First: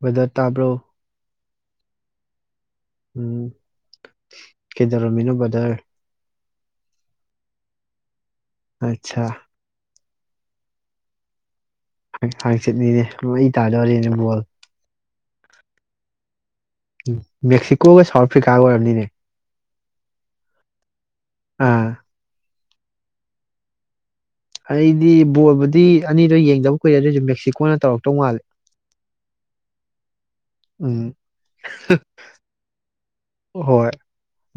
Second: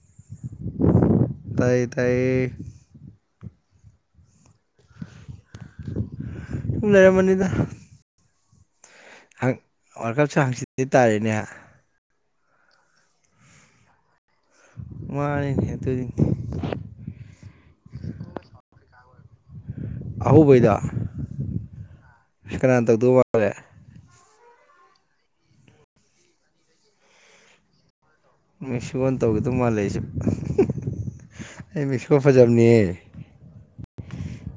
weather ꯇꯥꯕ꯭ꯔꯣ ꯇꯥꯏ ꯇꯥꯏꯌꯦ ꯎꯝ ꯀꯩꯗꯔꯝꯃꯤꯅꯣꯕꯗꯔ ꯁꯨꯝ ꯂꯩꯔꯝꯕꯅꯤꯗ ꯑꯆꯥ ꯋꯥꯔꯜ ꯀꯞꯁꯨ ꯍꯪꯆꯦ ꯇꯥꯔꯦꯌꯦꯍꯥ ꯍꯥꯡꯆꯤꯠꯅꯤꯅꯦ ꯃꯩ ꯇꯥꯗꯧꯔꯤꯅꯦ ꯕꯥꯜꯂ ꯃꯥꯅꯤꯅꯦꯍꯦ ꯁꯨ ꯃꯦꯛꯁꯤꯀꯣꯒ ꯁꯥꯎꯠ ꯑꯐ꯭ꯔꯤꯀꯥꯒ ꯑꯣꯏꯔꯅꯤꯅꯦ ꯑꯍꯧꯕꯩꯗꯣ ꯑꯥ ꯑ ꯀꯅꯥꯅ ꯇꯧꯗꯣꯏ ꯃꯥꯜꯂꯦ ꯑꯩꯗꯤ ꯕꯣꯜꯕꯨꯗꯤ ꯑꯅꯤꯗꯣ ꯌꯦꯡꯗꯕ ꯀꯨꯏꯔꯦ ꯑꯗꯨꯑꯣꯏꯁꯨ ꯃꯦꯛꯁꯤꯀꯣꯅ ꯇꯧꯔꯛ ꯃꯤꯁꯨꯣꯟꯟ ꯇꯧꯒꯤꯁꯣꯏ ꯃꯥ ꯑꯩ ꯎꯝ ꯑꯩ ꯃꯤꯦꯁꯀ ꯍꯣ ꯐꯖꯥꯅꯤ ꯍꯣꯏ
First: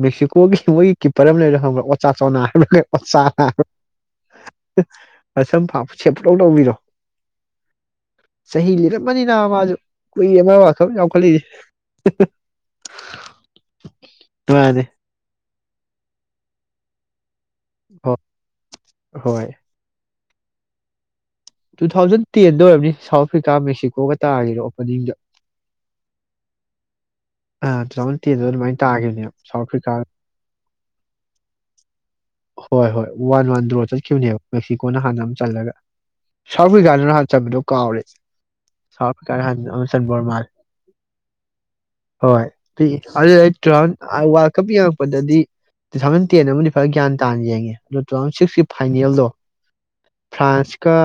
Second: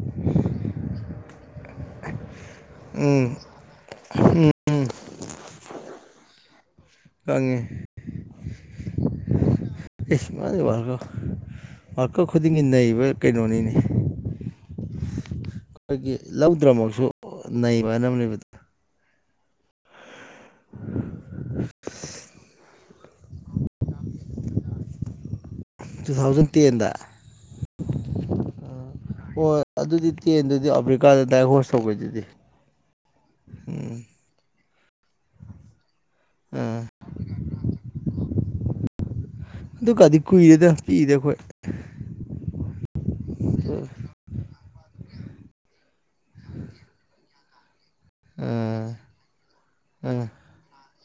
ꯃꯦꯛꯁꯤꯀꯣꯒꯤ ꯃꯣꯏꯒꯤ ꯀꯤꯞꯄꯔ ꯑꯃ ꯂꯩꯔꯦ ꯈꯪꯕ꯭ꯔꯥ ꯑꯣꯆꯥꯥꯛ ꯆꯣꯅꯥ ꯏꯒꯠ ꯃꯆꯥ ꯎꯝ ꯝ ꯃꯁꯣꯟ ꯐ ꯁꯦ ꯄꯨꯂꯧ ꯇꯧꯕꯤꯔꯣ ꯈꯟꯒꯦ ꯁꯍꯤ ꯏꯜꯔꯦ ꯃꯅꯤ ꯅ ꯃꯁꯨ ꯑꯩꯃꯅ ꯋꯥꯔꯀ ꯈꯨꯗꯤꯡꯒꯤ ꯅꯕ ꯀꯩꯅꯣꯅꯤ ꯍ ꯑꯗꯨ ꯑꯩꯈꯣꯏꯒꯤ ꯂꯧꯗ꯭ꯔꯃꯛꯁꯨ ꯅ ꯃꯥ ꯅ ꯍꯣꯏ ꯄ ꯍꯣꯏ ꯇꯨ ꯊꯥꯎꯖꯟ ꯇꯌꯦꯗ ꯑꯣꯏꯔꯕꯅꯤ ꯁꯥꯎꯠ ꯑꯐ꯭ꯔꯤꯀꯥ ꯃꯦꯛꯁꯤꯀꯣꯒ ꯇꯥꯒꯤꯔꯣ ꯑꯣꯄꯅꯤꯡꯗ ꯇꯨ ꯊꯥꯎꯖꯟ ꯇꯦꯟꯗ ꯑ ꯇꯨ ꯊꯥꯎꯖꯟ ꯇꯦꯟꯗ ꯑꯗꯨꯃꯥꯏꯅ ꯇꯥꯈꯤꯕꯅꯦ ꯍꯣꯏ ꯁꯥꯎꯠ ꯑꯐ꯭ꯔꯤꯀꯥꯗ ꯑꯗꯨꯗꯤ ꯇꯦꯟꯗꯨꯗꯤ ꯑꯐ꯭ꯔꯤꯀꯥꯗ ꯗꯥꯏ ꯍꯣꯁ ꯇꯧꯕꯩꯗꯨꯗꯤ ꯍꯣꯏ ꯍꯣꯏ ꯋꯥꯟ ꯋꯥꯟ ꯗ꯭ꯔꯣ ꯎꯝ ꯆꯠꯈꯤꯕꯅꯦꯕ ꯃꯦꯛꯁꯤꯀꯣꯅ ꯍꯥꯟꯅ ꯑꯃ ꯆꯜꯂꯒ ꯁꯥꯎꯠ ꯑꯥ ꯑꯐ꯭ꯔꯤꯀꯥꯗꯨꯅ ꯍꯥꯟ ꯆꯠꯕꯗꯣ ꯀꯥꯎꯔꯦ ꯁꯥꯎꯠ ꯑꯐ꯭ꯔꯤꯀꯥꯗ ꯍ ꯑꯃꯟ ꯑꯗꯨꯀꯥꯟꯗꯤ ꯕꯣꯔꯃꯥꯜ ꯀꯨꯏꯔꯦꯗ ꯄꯤꯛꯏꯗ ꯑꯩꯈꯣꯏ ꯍꯣꯏ ꯀꯞ ꯌꯦꯡꯉꯛꯄꯗꯗꯤ ꯇꯨ ꯊꯥꯎꯖꯟ ꯇꯦꯟ ꯑꯃꯗꯤ ꯐꯔ ꯒ꯭ꯌꯥꯟ ꯇꯥꯅ ꯌꯦꯡꯉꯦ ꯇꯨ ꯊꯥꯎꯖꯟ ꯁꯤꯛꯁꯀꯤ ꯑꯥ ꯐꯥꯏꯅꯦꯜꯗꯣ ꯑꯥ ꯐ꯭ꯔꯥꯟꯁꯀ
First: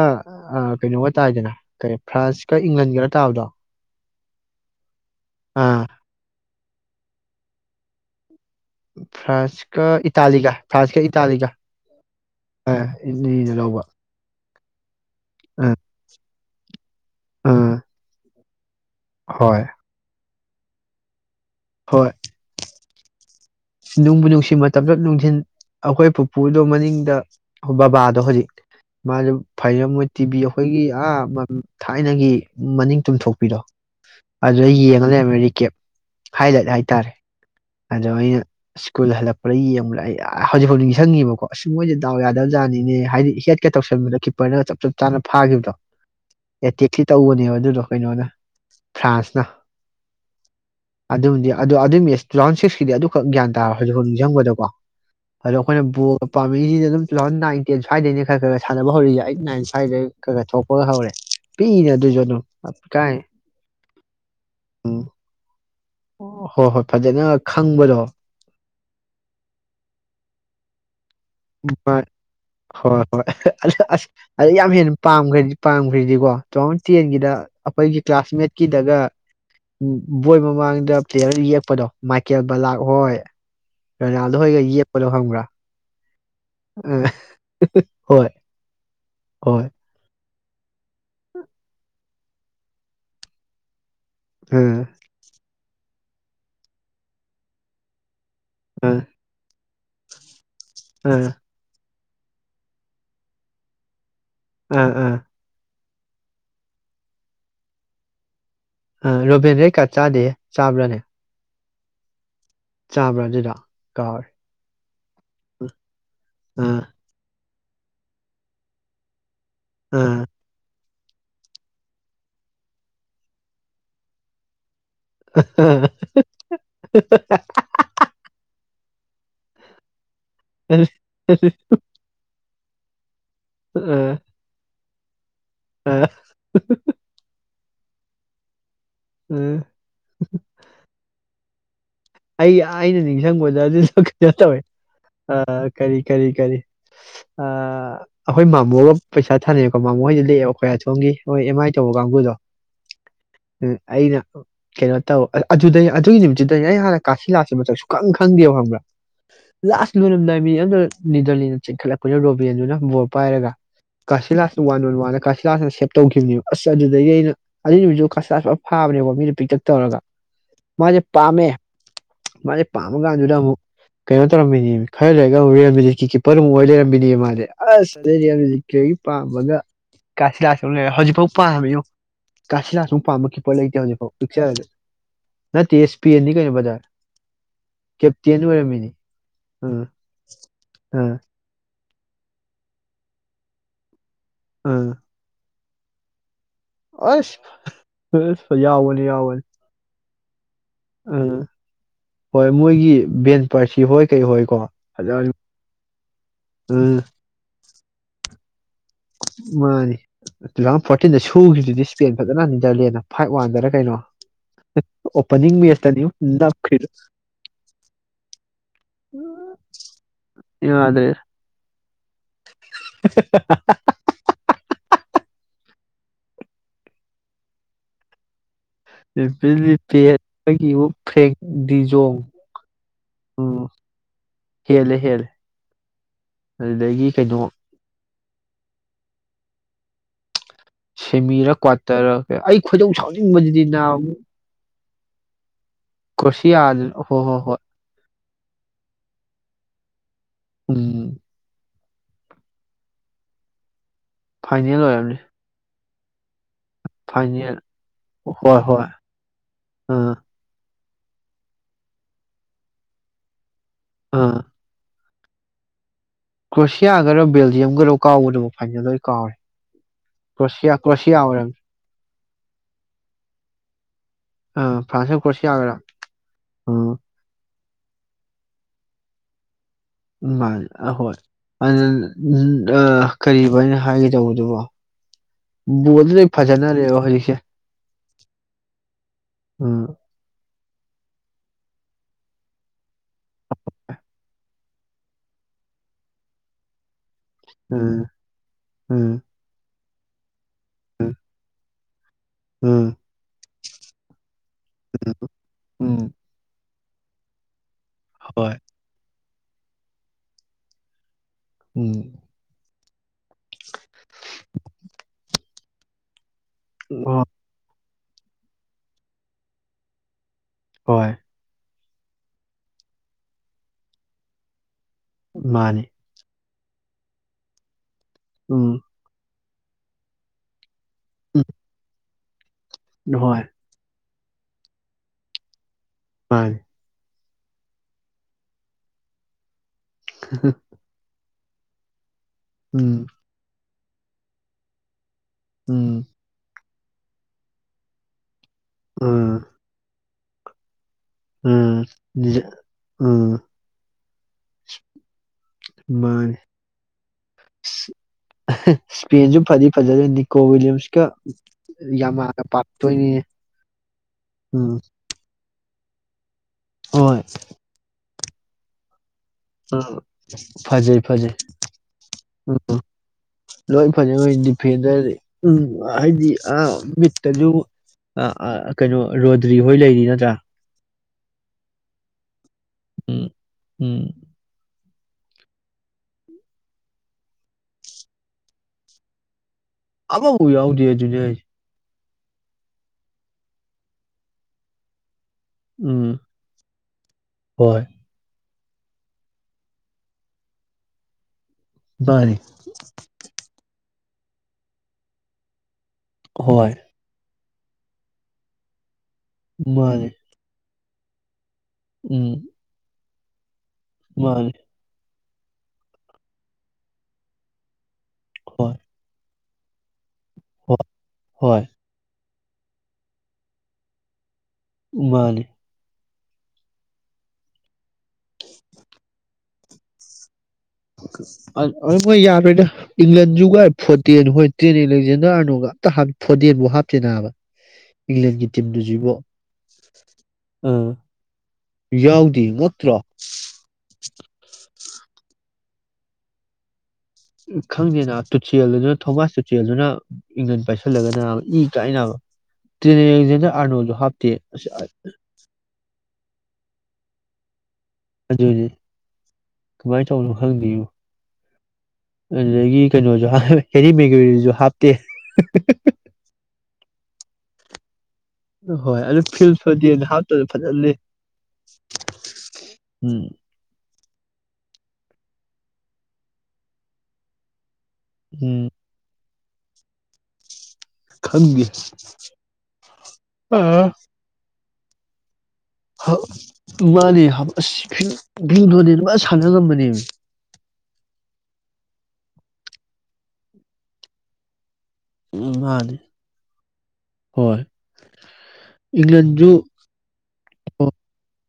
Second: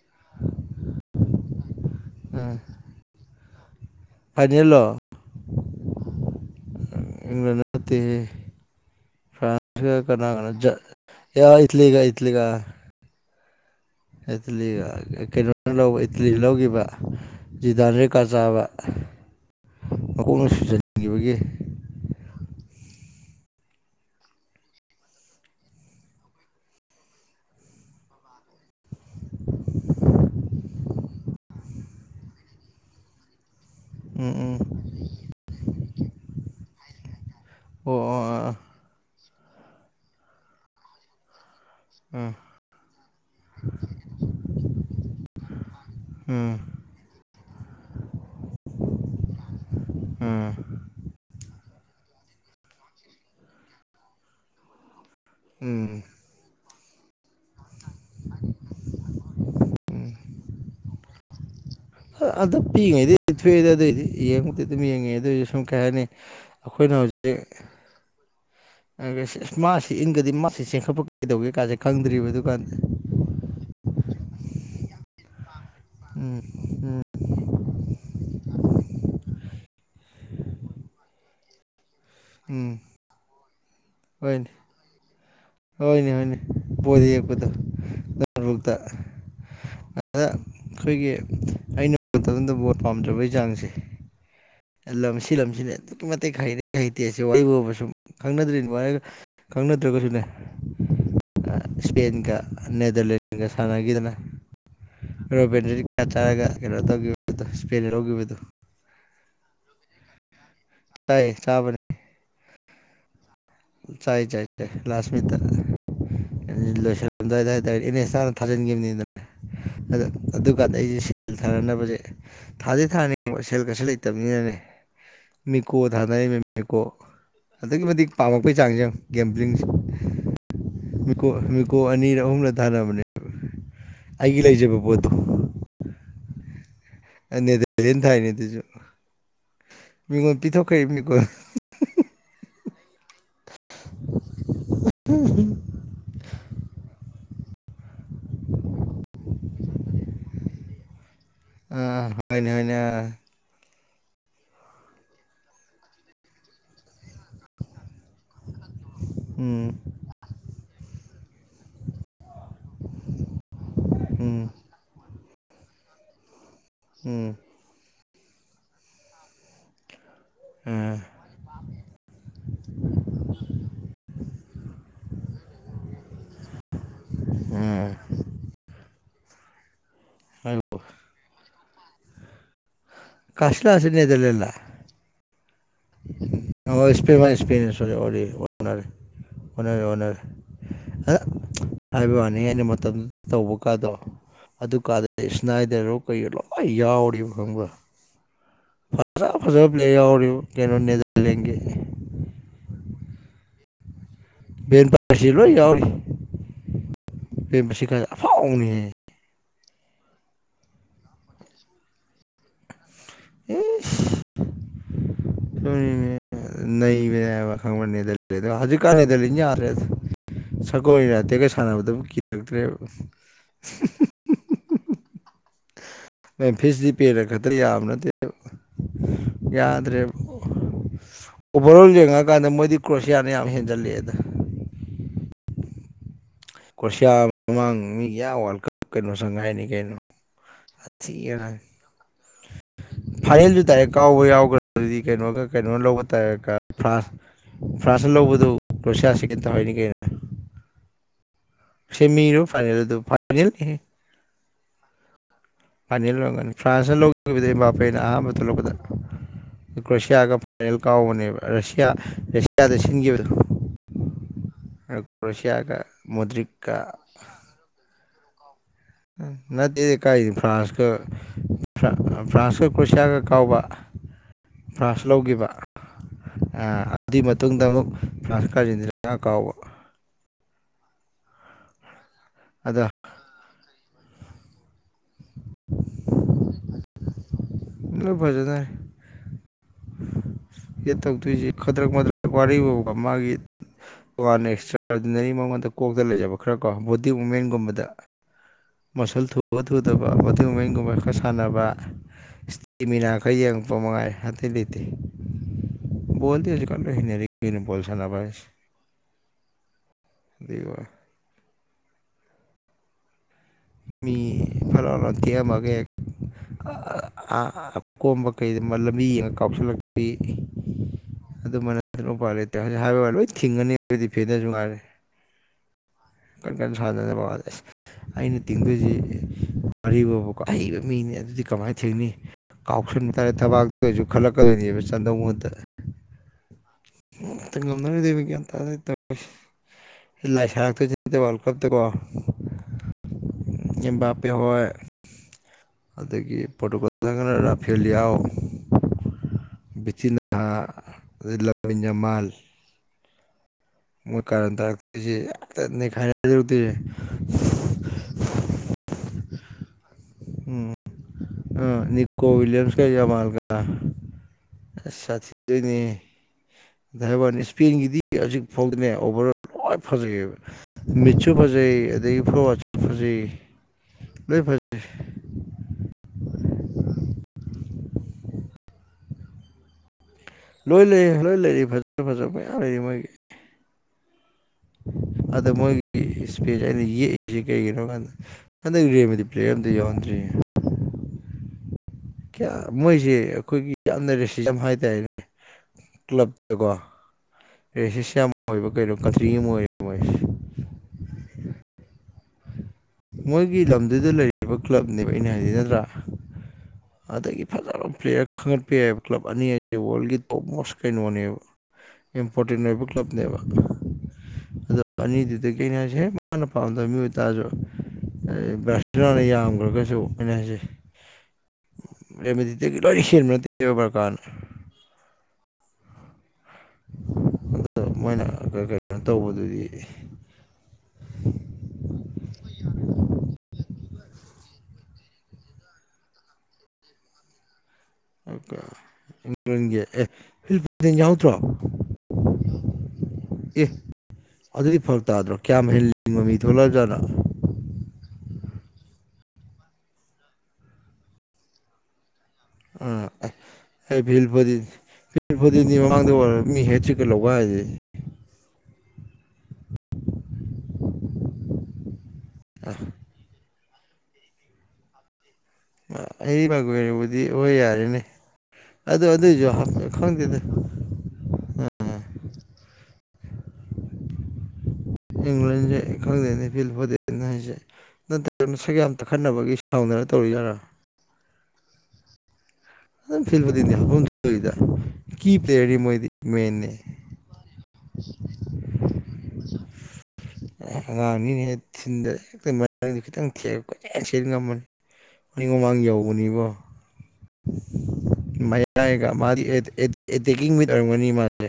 ꯀꯩꯅꯣꯒ ꯇꯥꯏꯗꯅ ꯀ ꯐ꯭ꯔꯥꯟꯁꯀ ꯏꯪꯂꯟꯒꯔ ꯇꯥꯕꯗꯣ ꯐꯗꯤꯂꯣ ꯑꯥ ꯏꯪꯂꯪꯂꯠꯇ ꯍ ꯐ꯭ꯔꯥꯟꯁ ꯀ ꯏꯇꯥꯂꯤ ꯀ ꯐ꯭ꯔꯥꯟꯁ ꯀ ꯏꯇꯥꯂꯤ ꯀ ꯂꯤꯂꯒ ꯅꯤꯅ ꯂꯧꯕ ꯑꯦꯠ ꯀꯩꯅ ꯑꯥ ꯂ ꯏꯂꯤ ꯂ ꯈꯤꯕ ꯑꯥ ꯖꯤꯗꯥꯅꯦ ꯔꯦ ꯀ ꯆꯥꯎꯕ ꯍꯣꯏ ꯃꯀꯣꯛꯅ ꯁꯨꯖꯟꯈꯤꯕꯒꯤ ꯍꯣꯏ ꯅꯨꯡꯕꯨ ꯅꯨꯡꯁꯤ ꯃꯇꯝ ꯆꯨꯞ ꯅꯨꯡꯊꯤꯟ ꯑꯩꯈꯣꯏ ꯄꯨꯄꯨꯗꯣ ꯃꯅꯤꯡꯗ ꯕꯕꯥꯗꯣ ꯍꯧꯖꯤꯛ ꯃꯥꯗ ꯐꯩꯅ ꯃꯣꯏ ꯇꯤꯕꯤ ꯑꯩꯈꯣꯏꯒꯤ ꯑꯥ ꯊꯥꯏꯅꯒꯤ ꯃꯅꯤꯡ ꯇꯨꯝꯊꯣꯛꯄꯤꯔꯣ ꯎꯝ ꯎꯝ ꯑꯗꯨ ꯑꯩ ꯌꯦꯡꯉ ꯂꯩꯔꯝꯃꯦ ꯔꯤꯀꯦꯞ ꯍꯥꯏ ꯂꯥꯏꯠ ꯍꯥꯏꯇꯥꯔꯦ ꯑꯣ ꯑꯗꯣ ꯑꯩꯅ ꯑꯣ ꯑꯥ ꯣꯏꯜ ꯍꯜꯂꯛꯄꯥ ꯌꯦꯡꯕ ꯑꯩ ꯍꯧꯖꯤꯛꯐꯖꯤꯛ ꯅꯤꯡꯁꯤꯡꯪꯉꯤꯕꯀꯣ ꯑꯁ ꯃꯣꯏꯗꯤ ꯗꯥꯎ ꯌꯥꯗꯕ ꯖꯥꯠꯅꯤꯅꯦ ꯍꯥꯏꯗꯤ ꯍꯦꯠꯀ ꯇꯧꯁꯟꯕꯗ ꯀꯤꯞꯄꯔꯅꯒ ꯆꯞ ꯆꯞ ꯆꯥꯅ ꯐꯥꯈꯤꯕꯗꯣ ꯎꯝ ꯑꯦꯇꯦꯛꯁꯤꯤ ꯇꯧꯕꯅꯦꯕ ꯑꯗꯨꯗꯣ ꯀꯩꯅꯣꯅ ꯐ꯭ꯔꯥꯟꯁꯅ ꯎꯝ ꯑꯗꯨꯕꯨꯗꯤ ꯑꯗꯣ ꯑꯗꯨꯒꯤ ꯃꯤꯁ ꯇꯨ ꯊꯥꯎꯖꯟ ꯁꯤꯛꯁꯀꯤꯗꯤ ꯑꯗꯨ ꯒ꯭ꯌꯥꯟ ꯇꯥꯔ ꯍꯧꯖꯤꯛꯐ ꯅꯤꯡꯁꯤꯡꯕꯗꯀꯣ ꯍꯥꯏ ꯑꯣꯈꯅ ꯎꯝ ꯄꯝ ꯑꯗꯨꯝ ꯇꯨ ꯊꯥꯎꯖꯟ ꯅꯥꯏꯟ ꯇꯦꯟ ꯁ꯭ꯋꯥꯏꯗꯗꯒꯤꯩꯅ ꯈꯔ ꯈꯔ ꯁꯥꯟꯅꯕ ꯍꯧꯔꯤꯁꯦ ꯑꯩꯠ ꯅꯥꯏꯟ ꯁ꯭ꯋꯥꯏꯗꯩ ꯈ ꯊꯣꯛꯄꯒ ꯍꯧꯔꯦ ꯄꯤꯛꯏꯅ ꯑꯗꯨꯁꯨ ꯑꯗꯨꯝ ꯑ ꯀꯥꯏ ꯄꯤꯛꯉꯩꯗꯤ ꯊꯣꯛꯨꯏꯗ ꯑꯗꯨꯑꯣꯏꯗꯤ ꯌꯦꯡꯉꯗꯦ ꯑꯗꯨꯝ ꯎꯝ ꯌꯦꯡꯉꯤꯦ ꯑꯗꯨꯏ ꯁꯨꯝ ꯀꯩ ꯍꯥꯏꯅꯤ ꯍꯣꯏ ꯍꯣꯏ ꯑꯩꯈꯣꯏꯅ ꯐꯖꯅ ꯍꯧꯖꯤꯛ ꯈꯪꯕꯗꯣ ꯃꯥꯁꯤ ꯏꯟꯒꯗꯤ ꯃꯥꯁꯤ ꯆꯦꯟꯈꯠꯄ ꯀꯩꯗꯧꯒꯦ ꯀꯥꯁꯦ ꯈꯪꯗ꯭ꯔꯤꯕ ꯑꯗꯨꯀꯥꯟꯗ ꯍꯣꯏ ꯍꯣꯏ ꯑꯁ ꯑ ꯌꯥꯝ ꯍꯦꯟꯅ ꯄꯥꯝꯈ꯭ꯔꯅꯤ ꯄꯥꯝꯈ꯭ꯔꯤꯗꯤꯀꯣ ꯎꯝ ꯇꯨ ꯊꯥꯎꯖꯟ ꯎꯝ ꯇꯦꯟꯒꯤꯗ ꯑꯩꯈꯣꯏꯒꯤ ꯀ꯭ꯂꯥꯁꯃꯦꯠꯀꯤꯗꯒ ꯕꯣꯏ ꯃꯃꯥꯡꯗ ꯄ꯭ꯂꯦꯌꯔ ꯌꯦꯛꯄꯗꯣ ꯃꯥꯏꯀꯦꯜ ꯕꯂꯛ ꯎꯝ ꯍꯣꯏ ꯀꯥꯗꯣꯏꯒ ꯌꯦꯄꯣꯪꯕ꯭ꯔꯅꯤ ꯍꯣꯏꯅꯤ ꯍꯅꯦ ꯑ ꯍꯣꯏ ꯍꯣꯏ ꯍ ꯑꯩꯈꯣꯏꯒꯤ ꯑꯩꯅ ꯑꯗꯨ ꯃꯇꯝꯗ ꯕꯣꯠ ꯄꯥꯝꯖꯕꯒꯤ ꯆꯥꯡꯁꯦ ꯑ ꯂꯝꯁꯤ ꯂꯝꯁꯤꯅꯦ ꯃꯇ ꯈ ꯍꯥꯏꯦꯕꯨ ꯈꯪꯅꯗ꯭ꯔꯤꯅꯤꯅꯨꯡ ꯋꯥꯒ ꯈꯪꯅꯗ꯭ꯔꯒꯁꯨꯅꯦ ꯑꯝ ꯏꯁ꯭ꯄꯦꯟꯒ ꯅꯦꯗꯔꯂꯦꯟꯀ ꯁꯥꯟꯅ ꯀꯈꯤꯗꯅꯅꯥ ꯎꯝ ꯎꯝ ꯆ ꯆꯥꯔꯒ ꯀꯩꯅꯣ ꯇꯧꯈꯤꯕꯗꯣ ꯏꯁꯄꯦꯔꯤ ꯂꯧꯈꯤꯕꯗꯣ ꯑ ꯔꯣꯕꯟ ꯔꯦꯈꯥ ꯆꯥꯗꯦ ꯆꯥꯕ꯭ꯔꯥꯅꯦ ꯇꯥꯏꯌꯦ ꯆꯕ [unintelligible] ꯆꯥꯕ꯭ꯔꯥ ꯑꯗꯨꯗꯣ ꯆꯥꯏ ꯀꯥꯎꯔꯦ ꯆꯥꯏ ꯆꯥꯏ ꯂꯥꯁꯃꯤꯠꯇ ꯑꯥ ꯂꯣꯏꯁꯜꯂꯝꯗꯥꯏ ꯑꯗꯥꯏꯗ ꯇꯗꯥ ꯑꯦꯟ ꯑꯦ ꯏꯁꯥꯅ ꯊꯥꯖꯤꯟꯈꯤꯕꯅꯤꯅ ꯑ ꯑꯥ ꯑꯗꯨꯥꯟꯗ ꯑꯩ ꯁꯦꯜ ꯊꯥꯔꯅꯕꯁꯦ ꯊꯥꯗꯤꯩ ꯊꯥꯅꯤ ꯁꯦꯜ ꯀꯁꯨ ꯂꯩꯇꯕꯅꯤꯅꯅꯦ ꯃꯤꯀꯣ ꯑꯥ ꯊꯥꯅꯏ ꯃꯤꯀꯣ ꯑꯗꯨꯒꯤ ꯃꯇꯤꯛ ꯄꯥꯝꯃꯛꯄꯩ ꯆꯥꯡꯁꯦ ꯒꯦꯝꯕ꯭ꯂꯤꯡꯁꯦ ꯃꯤꯀꯣ ꯃꯤꯀꯣ ꯑꯅꯤꯔ ꯑꯍꯨꯝꯂ ꯊꯥꯕꯅꯤ ꯑꯩꯒꯤ ꯂꯩꯖꯕ ꯄꯣꯠ ꯑ ꯅꯦꯗꯔꯂꯦꯟ ꯊꯥꯏꯅꯦ ꯑꯗꯨꯁꯨ ꯎꯝ ꯃꯉꯣꯟ ꯄꯤꯊꯣꯛꯈꯩ ꯃꯤꯒꯣꯟ ꯎ ꯑꯩ ꯑꯩꯅ ꯅꯤꯡꯁꯤꯡꯕ ꯂ ꯑ ꯈꯔꯤ ꯈꯔꯤꯔꯤ ꯑ ꯑꯩꯈꯣꯏ ꯃꯥꯃꯣꯒ ꯄꯩꯁꯥ ꯊꯥꯅꯩꯀꯣ ꯃꯃꯣꯍꯣꯏꯗ ꯂꯦꯛꯑꯦ ꯑꯩꯈꯣꯏ ꯑꯊꯣꯝꯒꯤ ꯍꯣꯏ ꯑꯦꯝ ꯑꯥꯏ ꯇꯧꯕ ꯑꯥ ꯀꯥꯡꯕꯨꯗꯣ ꯍꯣꯏꯅꯦ ꯍꯣꯏꯅꯦ ꯑꯥ ꯑꯩꯅ ꯀꯩꯅꯣ ꯇꯧ ꯑꯗꯨꯗꯩ ꯑꯗꯨꯒꯤ ꯅꯨꯃꯤꯠꯇꯨꯗꯩꯅ ꯑꯩ ꯍꯥꯟꯅ ꯀꯁꯤꯂ ꯃ ꯀꯪ ꯈꯪꯗꯦꯕ ꯈꯪꯕ꯭ꯔꯥ ꯎꯝ ꯂꯥꯁ ꯂꯣꯏꯔꯝꯗꯥꯏ ꯃꯤ ꯑꯝꯇ ꯅꯤꯡꯖꯅꯤꯖ ꯆꯤꯡꯈ ꯂꯛꯄꯅ ꯔꯣ ꯌꯦꯅꯤꯅ ꯕꯣꯜ ꯄꯥꯏꯔꯒ ꯎꯝ ꯀꯥꯁꯤꯂꯥꯁ ꯋꯥꯟ ꯋꯥꯟ ꯋꯥ ꯀꯁꯤ ꯆꯥꯁꯤꯅ ꯁꯦꯞ ꯇꯧꯈꯤꯕꯅꯤ ꯑꯁ ꯑꯗꯨꯗꯒꯤꯩꯅ ꯎꯝ ꯑꯗꯨꯕꯤꯣ ꯀꯁ ꯄꯨꯔ ꯐꯥꯕꯅꯦꯕ ꯃꯤꯗ ꯄꯤꯛꯇꯛ ꯇꯧꯔꯒ ꯑꯥ ꯃꯥꯣꯏꯁ ꯄꯝꯃꯦ ꯃꯥꯁꯦ ꯄꯥꯝꯃ ꯀꯥꯟꯗꯨꯗ ꯑꯃꯨꯛ ꯀꯩꯅꯣ ꯇꯧꯔꯝꯃꯤꯅꯦ ꯈꯔ ꯂꯩꯔꯒ ꯑꯃꯨꯛ ꯃꯦ ꯀꯤꯄꯔ ꯑꯃꯨꯛ ꯑꯣꯏ ꯂꯩꯔ ꯂꯩꯔꯝꯃꯤꯅꯦꯃꯦ ꯃꯖꯦ ꯑꯥ ꯑꯗꯥꯒꯤ ꯑꯁ ꯄꯥꯕꯒ ꯀꯁꯤꯂꯁꯕ ꯍꯖꯤ ꯐꯥꯎ ꯄꯄꯥ ꯌ ꯀꯁꯤ ꯂ ꯁꯨꯡ ꯐꯃꯄ ꯂꯩꯇ ꯀꯥꯁꯤꯂꯥꯁꯦ ꯍꯧꯦ ꯐꯥꯎ ꯅꯦꯗꯔꯂꯦꯟꯂ ꯄꯤꯆꯔꯦ ꯅ ꯑꯦꯁ ꯄꯤ ꯑꯦꯅꯤ ꯀꯩꯅ ꯛꯁꯄꯤ ꯃꯥ ꯑꯦꯛꯁꯄꯤꯔꯤꯌꯦꯟꯁ ꯑꯣꯏ ꯑꯣꯗꯤ ꯑꯣꯔ ꯑꯣꯏꯔꯝꯃꯤꯅꯤ ꯑꯣꯅꯔ ꯑꯥ ꯑꯣꯅꯔꯦ ꯑꯥ ꯍꯥꯏꯕ ꯋꯥꯅꯤ ꯑꯩꯅ ꯃꯇꯝꯗꯨ ꯇꯧꯕ ꯀꯥꯗꯣ ꯑꯗꯨ ꯑꯥ ꯀꯥꯗ ꯅꯥꯏꯗꯔꯣ ꯀꯩꯔꯣ ꯂꯣꯏ ꯌꯥꯎꯔꯤꯕ ꯈꯪꯕ꯭ꯔꯥ ꯑꯁ ꯐ ꯌꯥꯅꯤ ꯐꯖ ꯌꯥꯅꯤ ꯐꯖꯕ ꯄ꯭ꯂꯦꯌꯔ ꯌꯥꯎꯔꯤꯕ ꯀꯩꯅꯣ ꯑꯥ ꯅꯦꯗꯔꯂꯦꯟꯒꯤ ꯍꯣꯏ ꯃꯣꯏꯒꯤ ꯕꯦꯟ ꯄꯥꯔꯁ ꯀꯍꯣꯏ ꯁꯤꯂꯣ ꯎꯝ ꯌꯥꯎꯔꯤꯁꯤ ꯑꯐꯥꯎ ꯑꯅꯤ ꯃꯥꯅꯤ ꯇꯨ ꯊꯥꯎꯖꯟ ꯐꯣꯔꯇꯤꯟꯗ ꯁꯨꯈ꯭ꯗꯨꯗꯤ ꯁꯄꯦꯟ ꯐꯖꯅ ꯍꯟꯖꯂꯦꯅ ꯐꯥꯏꯚ ꯋꯥꯟꯗꯔ ꯀꯩꯅꯣ ꯏꯁ ꯑꯣꯄꯅꯤꯡ ꯃꯦꯠꯁꯇꯅꯤ ꯁꯣꯏꯅꯤꯅꯦ ꯅꯞꯈ꯭ꯔꯤꯗ ꯍꯧꯖꯤꯛ ꯀꯥꯟꯉꯩꯗ ꯂꯅ ꯌꯥꯔꯦ ꯁꯒꯣꯜ ꯌꯥꯗ꯭ꯔꯦ ꯅꯥꯇꯦꯒ ꯁꯥꯟꯅꯕꯗ ꯀꯤꯔꯛꯇ꯭ꯔꯦꯕ ꯐꯤꯁꯇ ꯄꯦꯔ ꯈꯛꯇ ꯌꯥꯕ ꯅꯠꯇꯦ ꯂꯤꯄꯤ ꯂꯤꯄꯒꯤ ꯐ꯭ꯔꯦꯡ ꯑꯣꯚꯔꯑꯣꯜ ꯗꯤꯖꯣꯡ ꯌꯦꯡꯉꯀꯥꯟꯗ ꯃꯣꯏꯗꯤ ꯀ꯭ꯔꯣꯁꯤꯌꯥꯅ ꯌꯥꯝ ꯎꯝ ꯍꯦꯟꯖꯜꯂꯛꯑꯦꯗ ꯍꯦꯜꯂꯦ ꯍꯦꯜꯂꯦ ꯑꯗꯨꯗꯒꯤ ꯀꯣꯁꯤꯌꯥ ꯀꯩꯅꯣ ꯃꯃꯥꯡ ꯃꯤꯒꯤ ꯌꯥ ꯋꯥꯔꯜ ꯀꯞ ꯀꯩꯅꯣ ꯁꯉꯥꯏꯅꯤ ꯀꯩꯅ ꯁꯦꯝꯃꯤꯔ ꯀ꯭ꯋꯥꯇꯔ ꯑꯩ ꯈꯣꯏꯗꯧ ꯁꯥꯎꯅꯤꯡꯕꯗꯨꯗꯤ ꯅꯍ ꯑꯃꯨꯛ ꯇ ꯀꯩꯅꯅꯣꯒ ꯀꯩꯅꯣ ꯍꯣꯏ ꯍꯣꯏ ꯍꯣꯏ ꯐ꯭ꯔꯥꯟꯧꯕ ꯑꯗꯨ ꯀꯣꯁꯤꯌꯥꯁꯤꯦꯀꯈꯤ ꯍꯣꯏꯅꯤꯀꯦ ꯎꯝ ꯁꯤꯃꯤꯔꯣ ꯐꯜ ꯐ ꯐꯥꯏꯅꯦꯜ ꯑꯣꯏꯝꯅꯦ ꯄꯅꯤꯂ ꯂꯣꯒꯅꯤ ꯐ꯭ꯔꯥꯟꯁꯅ ꯂꯧꯈꯤꯕꯗ ꯏꯃꯥꯄꯩꯅ ꯑꯍꯥꯟꯕ ꯍꯣꯏ ꯊꯣꯛꯂꯛꯄꯗ ꯍꯣꯏ ꯑꯥ ꯀ꯭ꯔꯣꯁꯤꯌꯥꯒ ꯐꯥꯏꯅꯦꯜ ꯀꯥꯎꯕꯅꯦꯕ ꯔꯁꯤꯌꯥ ꯔꯁꯤꯌꯥꯗ ꯁꯤꯟꯈꯤꯕꯗꯣ ꯑꯥ ꯀ꯭ꯔꯣꯁꯤꯌꯥꯒ ꯃꯣꯗ꯭ꯔꯤꯛꯀ ꯀ꯭ꯔꯣꯁꯤꯌꯥꯒꯔꯣ ꯕꯦꯜꯖꯤꯌꯝꯒꯔꯣ ꯀꯥꯎꯕꯅ ꯅ ꯀꯥꯏ ꯐ꯭ꯔꯥꯟꯁ ꯀ꯭ꯔꯣꯁꯤꯌꯥ ꯀ ꯀ꯭ꯔꯣꯁꯤꯌꯥ ꯑꯣꯏꯔꯝꯅꯤ ꯐ ꯐ꯭ꯔꯥꯟꯁꯀ ꯀ꯭ꯔꯣꯁꯤꯌꯥꯒ ꯀꯥꯎꯕ ꯑꯥ ꯐ꯭ꯔꯥꯟꯁ ꯐ꯭ꯔꯥꯟꯁꯀ ꯂꯧꯈꯤꯕ ꯀ꯭ꯔꯣꯁꯤꯌꯥꯒꯔ ꯑꯥ ꯑꯗꯨ ꯃꯇꯨꯡꯗ ꯑꯃꯨꯛ ꯐ꯭ꯔꯥꯟꯁ ꯀꯥꯔꯖꯦꯟꯇꯤꯅꯥ ꯀꯥꯎꯕ ꯃꯥ ꯍꯣꯏ ꯎꯝ ꯑ ꯑꯗ ꯀꯔꯤꯅ ꯍꯥꯏꯒꯦ ꯇꯧꯕꯗꯨꯕꯣ ꯕꯣꯗꯨꯗ ꯐꯖꯅꯔꯦꯕ ꯍꯧꯖꯤꯛꯁꯦ ꯏ ꯐꯖꯗ ꯎꯝ ꯍ ꯇꯧꯗꯣꯏꯁꯦ ꯈꯗ꯭ꯔꯛ ꯃꯗ꯭ꯔꯛ ꯋꯥꯔꯤ ꯋꯥꯕꯀ ꯃꯥꯒꯤ ꯇꯣꯉꯥꯟꯅ ꯑꯦꯛꯁꯇ꯭ꯔꯥ ꯑꯣꯔꯗꯤꯅꯔꯤ ꯃꯉꯣꯟꯗ ꯀꯣꯛꯇ ꯂꯩꯖꯕ ꯈꯔꯀꯣ ꯗꯤ ꯋꯨꯃꯦꯟꯒꯨꯝꯕꯗ ꯎꯝ ꯎꯝ ꯃꯁꯜ ꯊ ꯇꯗꯕ ꯃꯦꯟ ꯀꯕꯥꯥꯏꯈ ꯁꯥꯟꯅꯕꯕꯥ ꯎꯝ ꯏꯁꯇꯦꯃꯤꯅꯥꯈꯩ ꯌꯦꯡ ꯃꯉꯥꯏ ꯍꯥꯏ ꯎꯝ ꯣ ꯍ ꯀꯣꯜ ꯁꯅꯥꯕꯥꯥꯏꯁ ꯍꯣꯏ ꯗꯋꯥ ꯎꯝ ꯑꯗꯨꯒ ꯃꯥꯒꯦ ꯍꯣꯏ ꯑꯥ ꯀꯣꯝꯕ ꯀꯩꯗ ꯂꯝꯕꯤ ꯌꯦꯡꯉꯒ ꯀꯥꯎꯁꯤꯜꯂꯛꯂꯤ ꯍꯣꯏ ꯄꯥ ꯍꯧ ꯍꯥꯏꯕ ꯋꯥ ꯂꯣꯏ ꯊꯤꯡꯉꯅꯤ ꯍꯥꯏꯕꯗꯤ ꯐꯤꯅꯁꯨ ꯉꯥꯏꯔꯦ ꯃꯥꯅꯤ ꯀꯔꯀ ꯊ ꯎꯝ ꯇꯒꯨꯁꯤ ꯄ ꯍ ꯀ ꯃꯤꯅꯤ ꯑꯗꯨꯗꯤ ꯀꯃꯥꯏꯅ ꯊꯦꯡꯅꯤ ꯀꯥꯎꯁꯟꯃꯤ ꯎꯝ ꯇꯔꯦ ꯍꯣꯏ ꯊꯕꯒꯗ ꯈꯠꯂꯛꯀꯗꯣꯏꯅꯦꯕ ꯆꯥꯟꯗꯧꯉꯠꯇ ꯍ ꯛꯇ ꯉꯝꯅꯔꯗꯦꯕꯒ꯭ꯌꯥꯟ ꯇꯥ ꯇ ꯂꯩ ꯁꯔꯇ ꯆꯗ ꯐꯠꯇꯀ ꯎꯝ ꯕꯥ ꯑꯄꯦ ꯍ ꯎꯝ ꯑꯗꯒꯤ ꯄꯣꯇꯨꯒꯜ ꯆꯪꯒꯅ ꯔꯐꯦꯜ ꯌꯥꯎ ꯑꯝ ꯎꯆ ꯆꯤ ꯎꯝ ꯎꯝ ꯃꯣꯏ ꯀꯥꯔꯟ ꯇꯥꯔꯛꯇꯣꯏꯁꯤ ꯃꯥꯅꯤ ꯅꯩꯈꯥꯏꯔꯛꯇꯣꯏꯖꯦ ꯄꯦꯟꯁꯨ ꯐꯗꯤ ꯐꯖꯗꯣꯏꯅꯤ ꯂꯤꯀꯣ ꯋꯤꯂꯤꯌꯝꯁꯀ ꯑ ꯌꯥꯝ ꯅꯤꯀꯣ ꯃꯥꯅ ꯋꯤꯂꯤꯌꯝꯁꯀ ꯄꯥꯛꯇꯣꯏꯅꯤꯅꯦ ꯌꯥꯃꯥꯜꯒ ꯎꯝ ꯑꯗꯨꯅꯦ ꯍꯣꯏ ꯕꯣꯟ ꯏꯁꯄꯦꯟꯒꯤꯗ ꯍꯧꯖꯤꯛ ꯐꯥꯎꯗꯤꯅꯦ ꯑꯣꯕꯔ ꯂꯣꯏ ꯎꯝ ꯐꯖꯩꯕ ꯃꯤꯠꯁꯨ ꯐꯖꯩ ꯑꯗꯒꯤ ꯐꯔꯁꯨ ꯎꯝ ꯐꯖꯩ ꯂꯣꯏ ꯐꯖꯅ ꯉꯝꯃꯤ ꯂꯣꯏ ꯐꯖꯩ ꯗꯤꯐꯦꯟꯗꯔ ꯎꯝ ꯍꯥꯏꯗꯤ ꯃꯤꯠꯇꯁꯨ ꯀꯩꯅꯣ ꯔꯣꯗ꯭ꯔꯤ ꯍꯣꯏ ꯂꯩꯔꯤ ꯅꯠꯇ꯭ꯔꯥ ꯍꯣꯏ ꯂꯩꯔꯤ ꯍꯣꯏ ꯂꯩꯔꯤ ꯐꯖ ꯐꯖꯕ ꯃꯌꯥꯝ ꯂꯩꯔꯤ ꯃꯣꯏꯒꯤ ꯎꯝ ꯎꯝ ꯑꯗ ꯃꯣꯏꯒꯤ ꯏꯁꯄꯦꯁ ꯑꯩꯅ ꯌꯦꯛꯏꯁꯦ ꯀꯩꯒꯤꯅꯣ ꯀꯥꯟꯗ ꯍꯟꯗꯛ ꯔꯦꯝꯃꯗꯤ ꯄ꯭ꯂꯦ ꯑꯃ ꯑꯃꯕꯥꯎ ꯌꯥꯎꯗꯦ ꯑꯗꯨꯖꯦ ꯀꯌꯥ ꯃꯣꯏꯁꯦ ꯑꯩꯈꯣꯏꯒꯤ ꯌꯥꯝꯅ ꯔꯦꯁꯤꯖꯝ ꯍꯥꯏꯇꯥꯔꯦꯅꯦ ꯎꯝ ꯀ꯭ꯂ ꯀ꯭ꯂꯕꯇꯒ ꯍꯣꯏ ꯔꯁꯤꯁ ꯌꯥꯝ ꯑꯣꯏꯕ ꯀꯩꯅꯣ ꯀꯟꯇ꯭ꯔꯤ ꯑꯃ ꯑꯣꯏ ꯃꯣꯏ ꯔꯦ ꯃꯣꯏꯒꯤ ꯂꯝ ꯑꯗꯨꯗ ꯂꯩꯔꯤꯕ ꯀ꯭ꯂꯕꯅꯦꯕ ꯑꯩꯅ ꯍꯥꯏꯖ ꯅꯠꯇ꯭ꯔꯥ ꯍꯣꯏ ꯑꯗꯒꯤ ꯐꯖꯕ ꯄ꯭ꯂꯦꯌꯔ ꯈꯪꯒꯠꯄ ꯌꯥꯏꯕ ꯀꯂꯞ ꯑꯅꯤ ꯃꯥꯅꯤ ꯋꯥꯔꯜꯒꯤ ꯇꯣꯞ ꯃꯣꯁ ꯑꯩꯈꯩꯩꯅꯣꯅꯦ ꯎꯝ ꯏꯝꯄꯣꯔꯇꯤꯟ ꯅꯕ ꯇꯅꯦꯕ ꯃꯥꯅꯤ ꯑꯗꯣ ꯑꯅꯤꯗꯤ ꯑꯗꯨꯗꯒꯤꯅꯦ ꯍꯦ ꯃꯥꯅ ꯄꯥꯝꯗꯕ ꯃꯤꯑꯣ ꯑꯣꯏꯇꯥꯔꯁꯨ ꯍꯣꯏ ꯭ꯔꯁꯅ ꯈꯣꯔꯀꯁꯨ ꯃꯁꯦ ꯍꯣꯏ ꯍꯣꯏ ꯔꯦꯃꯦꯗꯤꯗꯒꯤ ꯂꯣꯏꯅ ꯍꯦꯟꯕ ꯅꯠꯇꯦꯕ ꯕꯔꯀꯥꯔꯅ ꯎꯕꯥꯂꯦ ꯑ ꯃꯣꯏꯅ ꯀꯩꯅꯣ ꯇꯧꯕꯗꯨꯗꯤ ꯑ ꯃꯣꯏ ꯌꯥꯔꯣꯏꯗ ꯐꯔꯅꯨꯡ ꯑꯝꯇ ꯐꯣꯟꯗꯦꯟꯕꯨ ꯍꯥꯞꯇꯦꯅꯥꯕ ꯑꯣ ꯏꯦꯟꯒꯤ ꯑꯦ ꯐꯤ ꯑꯥ ꯌꯥꯍꯗ꯭ꯔꯣ ꯌꯥꯎꯗꯦ ꯉꯛꯇ꯭ꯔꯣ ꯑꯦ ꯑꯗꯨꯗꯤ ꯐꯔ ꯇꯥꯗ꯭ꯔꯣ ꯀꯌꯥꯝ ꯍꯜꯂꯤꯕ ꯃꯤ ꯊꯣꯛꯂꯛ ꯖꯠꯅꯣ ꯈꯪꯗꯦꯅ ꯇꯨꯔꯆꯦꯜꯗꯨꯅ ꯊꯧꯕꯥꯁ ꯇꯨꯔꯆꯦꯜꯗꯨꯅ ꯏꯪꯒꯟ ꯄꯥꯏꯁꯤꯜꯂꯒꯅ ꯏ ꯀꯥꯏꯅꯕ ꯑ ꯇꯅ ꯑꯦ ꯐꯤꯜ ꯍꯥꯞꯇ ꯐꯣꯗꯦꯟ ꯐꯤꯜ ꯐꯣꯗꯦꯟꯗꯤ ꯃꯃꯥꯡꯗ ꯃꯤ ꯍꯦꯠ ꯆꯒ ꯂꯧꯒ ꯍꯥꯏꯁꯦ ꯖꯤꯖꯤ ꯀꯃꯥꯏꯅ ꯇꯧꯕꯅꯣ ꯈꯪꯗꯕ ꯑ ꯑꯗꯨꯗꯒꯤ ꯀꯩꯅꯣꯁꯨ ꯍꯥꯏ ꯍꯦꯗꯤ ꯃꯦꯒꯔꯤꯁꯨ ꯍꯥꯞꯇꯦ ꯑꯩ ꯃꯥ ꯕꯨꯗꯤ ꯑꯣꯏ ꯌꯥꯔꯦꯅꯦ ꯍꯣꯏ ꯑꯗꯣ ꯑꯗꯨ ꯑꯗꯨꯏꯁꯨ ꯐꯤꯜ ꯐꯗꯤꯅ ꯈꯪꯗꯦꯗ ꯍꯥꯞꯇꯅ ꯐꯖꯜꯂꯤ ꯎꯝ ꯏꯪ꯭ꯂꯦꯟꯗꯦ ꯈꯪꯅꯤꯅꯤ ꯐꯤꯜ ꯐꯣꯗꯦ ꯅꯅꯥꯁꯤ ꯅꯠꯇ꯭ꯔꯒ ꯎꯝ ꯃꯁꯛꯒ ꯌꯥꯝ ꯇꯛꯈꯠꯅꯕꯒꯤ ꯁꯥꯎꯅꯔ ꯇꯧꯔꯤ ꯌꯥꯔꯥ ꯈꯪꯒ ꯐꯤꯜꯕꯗꯅꯤꯗ ꯀ ꯃꯥꯅꯦ ꯑꯁ ꯤꯡꯗꯣꯔꯅꯦ ꯑꯗꯨ ꯃꯥ ꯑꯁ ꯁꯥꯟꯅ ꯉꯝꯕꯅꯦ ꯊꯤꯟꯗꯔꯦ ꯃꯥꯡꯗꯤꯁꯨꯈꯤꯇꯪ ꯊꯦꯔꯁꯦꯔꯤꯉꯝꯜ ꯃꯅꯤꯡ ꯎꯝ ꯃꯃꯥꯡ ꯃꯥꯅꯦ ꯌꯎꯧꯕꯅꯦꯕ ꯍꯣꯏ ꯃꯌꯥꯏꯒ ꯃꯥꯗꯤ ꯏꯪꯂꯟꯁꯨ ꯑꯦꯇꯦꯛꯀꯤꯡ ꯃꯤꯠ ꯑꯣꯏꯔꯝꯒꯅꯤ ꯃꯥꯁꯦ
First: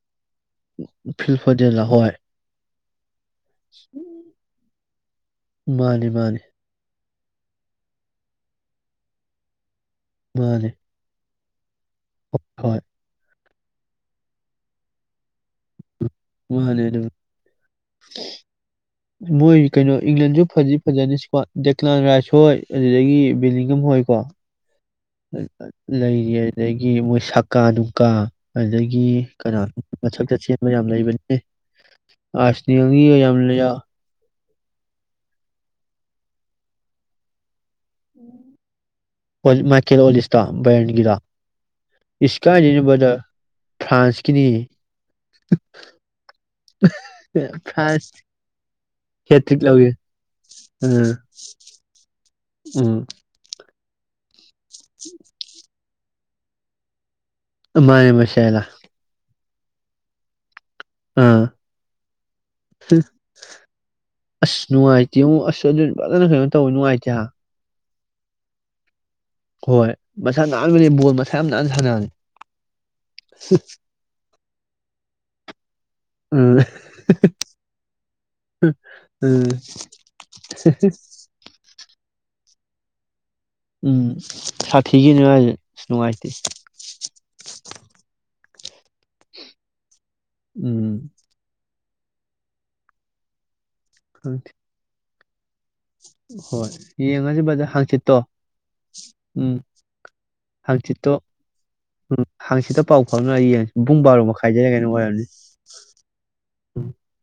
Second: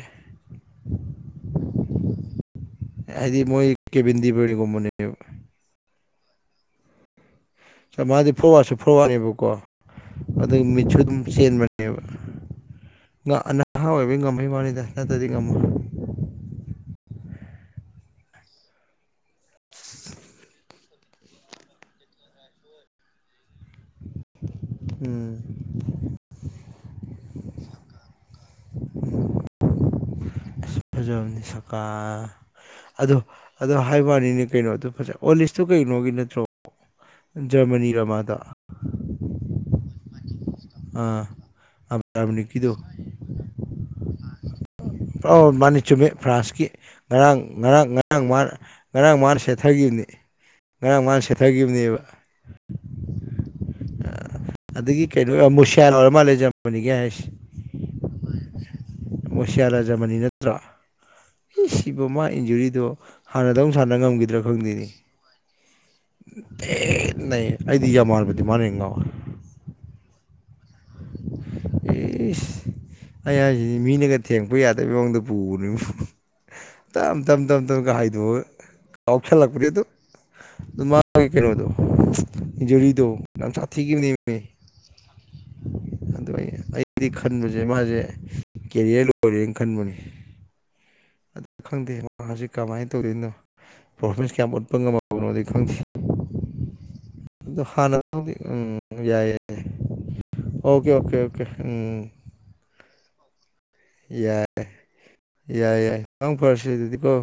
ꯐꯤꯜ ꯐꯣꯗꯦꯜꯂ ꯍꯣꯏ ꯍꯥꯏꯗꯤ ꯃꯣꯏ ꯀꯦꯕꯤꯤꯟꯗꯤꯕꯒ ꯃꯅꯦ ꯌꯦ ꯃꯥꯅꯤ ꯃꯥꯅꯤ ꯃꯥꯗꯤ ꯐꯣꯔꯋꯥꯁꯨ ꯐꯣꯋꯥꯅꯦꯕꯀꯣ ꯑ ꯃꯤꯆ ꯑꯗꯨ ꯁꯤꯦꯟꯕꯅꯦꯕ ꯑꯣꯊꯣꯏ ꯅꯍꯥ ꯑꯣꯏꯕꯒꯤ ꯉꯝꯍꯩ ꯋꯥꯅꯤꯗ ꯅꯠꯇ꯭ꯔꯗꯤ ꯉꯝꯃꯣꯏ ꯋꯥꯍꯅꯤ ꯃꯣꯏ ꯀꯩꯅꯣ ꯏꯪꯂꯦꯟꯁꯨ ꯐꯖꯤ ꯐꯖꯅꯤꯀ ꯗꯦꯂꯥꯟ ꯔꯥꯏꯁ ꯍꯣꯏ ꯑꯗꯨꯗꯒꯤ ꯕꯤꯂꯤꯡꯝ ꯍꯣꯏꯀꯣ ꯎꯝ ꯂꯩꯔꯤ ꯑꯗꯨꯗꯒꯤ ꯃꯣꯏ ꯁꯛ ꯀꯥ ꯅꯨꯡꯀꯥ ꯑꯗꯨꯗꯒꯤ ꯀꯅꯥ ꯃꯊꯛꯇꯦ ꯐꯖꯕꯅꯤ ꯁꯀꯥ ꯑꯥꯔꯁꯅꯦꯜꯒꯤꯒ ꯑꯗꯣ ꯌꯥꯝ ꯑꯗꯣ ꯂꯩ- ꯍꯥꯏꯕꯅꯤꯅꯦ ꯀꯩꯅꯣꯗꯣ ꯐꯖꯩ ꯑꯣ ꯂꯤꯁꯇꯨ ꯀꯩꯅꯣꯒꯤ ꯅꯠꯇ꯭ꯔꯣ ꯎꯝ ꯖꯔꯃꯅꯤ ꯔꯃꯥꯗ ꯀꯣ ꯕꯔꯦꯟꯒꯤꯗ ꯖꯔꯃꯅꯤꯒꯤꯗꯣ ꯏꯁꯀꯥꯏꯕꯗ ꯐ꯭ꯔꯥꯟꯁꯀꯤꯅꯤ ꯑꯣ ꯃꯥꯅꯤ ꯆꯨꯝꯃꯦ ꯐ꯭ꯔꯥꯟꯁꯀꯤ ꯉꯔꯥꯡ ꯉꯔꯥꯡ ꯐ꯭ꯔꯥꯟꯁ ꯉꯔꯥꯡ ꯃꯥꯅ ꯉꯔꯥꯡ ꯃꯥꯅ ꯍꯦꯇ꯭ꯔꯤꯛ ꯂꯧꯋꯤ ꯁꯦꯠꯊꯈꯤꯕꯅꯤ ꯉꯔꯥꯡ ꯃꯥꯅ ꯁꯦꯠꯊꯈꯤꯕꯅꯦꯕ ꯎꯝ ꯑ ꯑꯗꯨꯒꯤ ꯀꯩ ꯃꯨꯁꯤꯌꯥꯜ ꯑꯣꯏꯔ ꯑꯃꯜ ꯂꯩꯖꯝꯕꯅꯤꯒ ꯍꯥꯏꯁꯦ ꯃꯥꯅꯦ ꯃꯁꯥꯂ ꯑꯣꯁꯤꯌꯥ ꯔꯥꯖꯃꯅꯤ ꯅꯠꯇ꯭ꯔꯥ ꯑꯥ ꯑꯦ ꯁꯤꯕ ꯃꯥ ꯏꯟꯖꯨꯔꯤꯗꯣ ꯍꯥꯟꯅꯗꯧ ꯁꯥꯟꯅ ꯉꯝꯈꯤꯗ꯭ꯔꯥ ꯑꯁ ꯈꯪꯗꯦꯅꯤ ꯅꯨꯡꯉꯥꯏꯇꯦꯉꯣ ꯑꯁ ꯑꯗꯨ ꯐꯖꯅ ꯀꯩꯅꯣ ꯇꯧꯋꯤ ꯅꯨꯡꯉꯥꯏꯇꯦ ꯍꯥ ꯇꯤꯖ ꯃꯥꯅꯕꯗꯤ ꯃꯥꯅ ꯌꯦꯡꯉꯣ ꯍꯣꯏ ꯅꯥꯟꯕꯅꯦ ꯕꯣꯜ ꯃꯁꯥ ꯌꯥꯝ ꯅꯥꯟꯅ ꯁꯥꯟꯅꯕꯅꯦ ꯑꯦ ꯑꯩꯁꯤ ꯃꯤꯅꯒ ꯊꯦꯡꯛꯄ ꯌꯥꯗꯕ ꯃꯑꯣꯡꯗ ꯄ ꯄꯨꯅ ꯎꯝ ꯇꯞ ꯇꯞ ꯇꯞ ꯇꯞ ꯀꯍꯥꯏꯗꯨ ꯎꯝ ꯀꯥꯎꯁꯜꯂꯛꯄꯅꯦ ꯑꯗꯨ ꯑꯗꯨ ꯃꯥꯒꯤ ꯀꯩꯅꯣꯗꯣ ꯌꯔꯤꯤꯗꯨ ꯎꯝ ꯁꯥ ꯊꯤꯒꯤꯅ ꯑꯗꯨ ꯑꯩ ꯑꯩꯗꯤ ꯈꯟꯕꯁꯦ ꯃꯥꯁꯦ ꯀꯦꯔꯤꯌꯔ ꯂꯣꯏꯔꯦꯅ ꯈꯟꯕꯅꯤ ꯎꯝ ꯑꯗꯨ ꯈꯪꯗꯦ ꯃꯥꯁꯤ ꯀꯃꯥꯏꯅ ꯇꯧꯗꯣꯏꯅꯣ ꯄꯔꯐꯣꯔꯃꯦꯟꯁ ꯍꯪꯆꯤꯠ ꯀ꯭ꯌꯥꯝꯝꯞ ꯎꯠꯄꯪꯥꯏ ꯇꯧꯅꯗꯤ ꯈꯪꯁꯤ ꯍꯣꯏ ꯌꯦꯡꯉꯁꯤ ꯑꯗꯣ ꯕꯗꯔ ꯍꯥꯡꯆꯤꯠꯇꯣ ꯍꯥꯟꯅꯗꯤ ꯎꯝ ꯌꯥꯏꯑꯦ ꯎꯝ ꯑꯣꯀꯦ ꯍꯥꯡꯆꯤꯠꯇꯣ ꯑꯣꯀꯦ ꯑꯣꯀꯦ ꯎꯝ ꯐꯅꯏꯌꯦꯦ ꯌꯥꯏ ꯌꯥꯏ ꯌꯥꯏ ꯅꯪ ꯐꯔꯁꯤ ꯑꯗꯨꯗꯤꯀꯣ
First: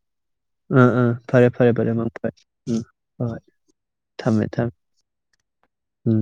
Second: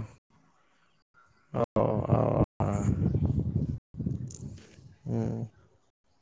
ꯎꯝ ꯎꯝ ꯐꯔꯦ ꯐꯔꯦ ꯐꯔꯦ ꯑꯥꯎ ꯃ ꯐꯔꯦ ꯑꯥꯎ ꯑꯥ ꯎꯝ ꯍꯣꯏ ꯍꯣꯏ ꯊꯝꯃꯦ ꯊꯝꯃꯦ ꯎꯝ ꯎꯝ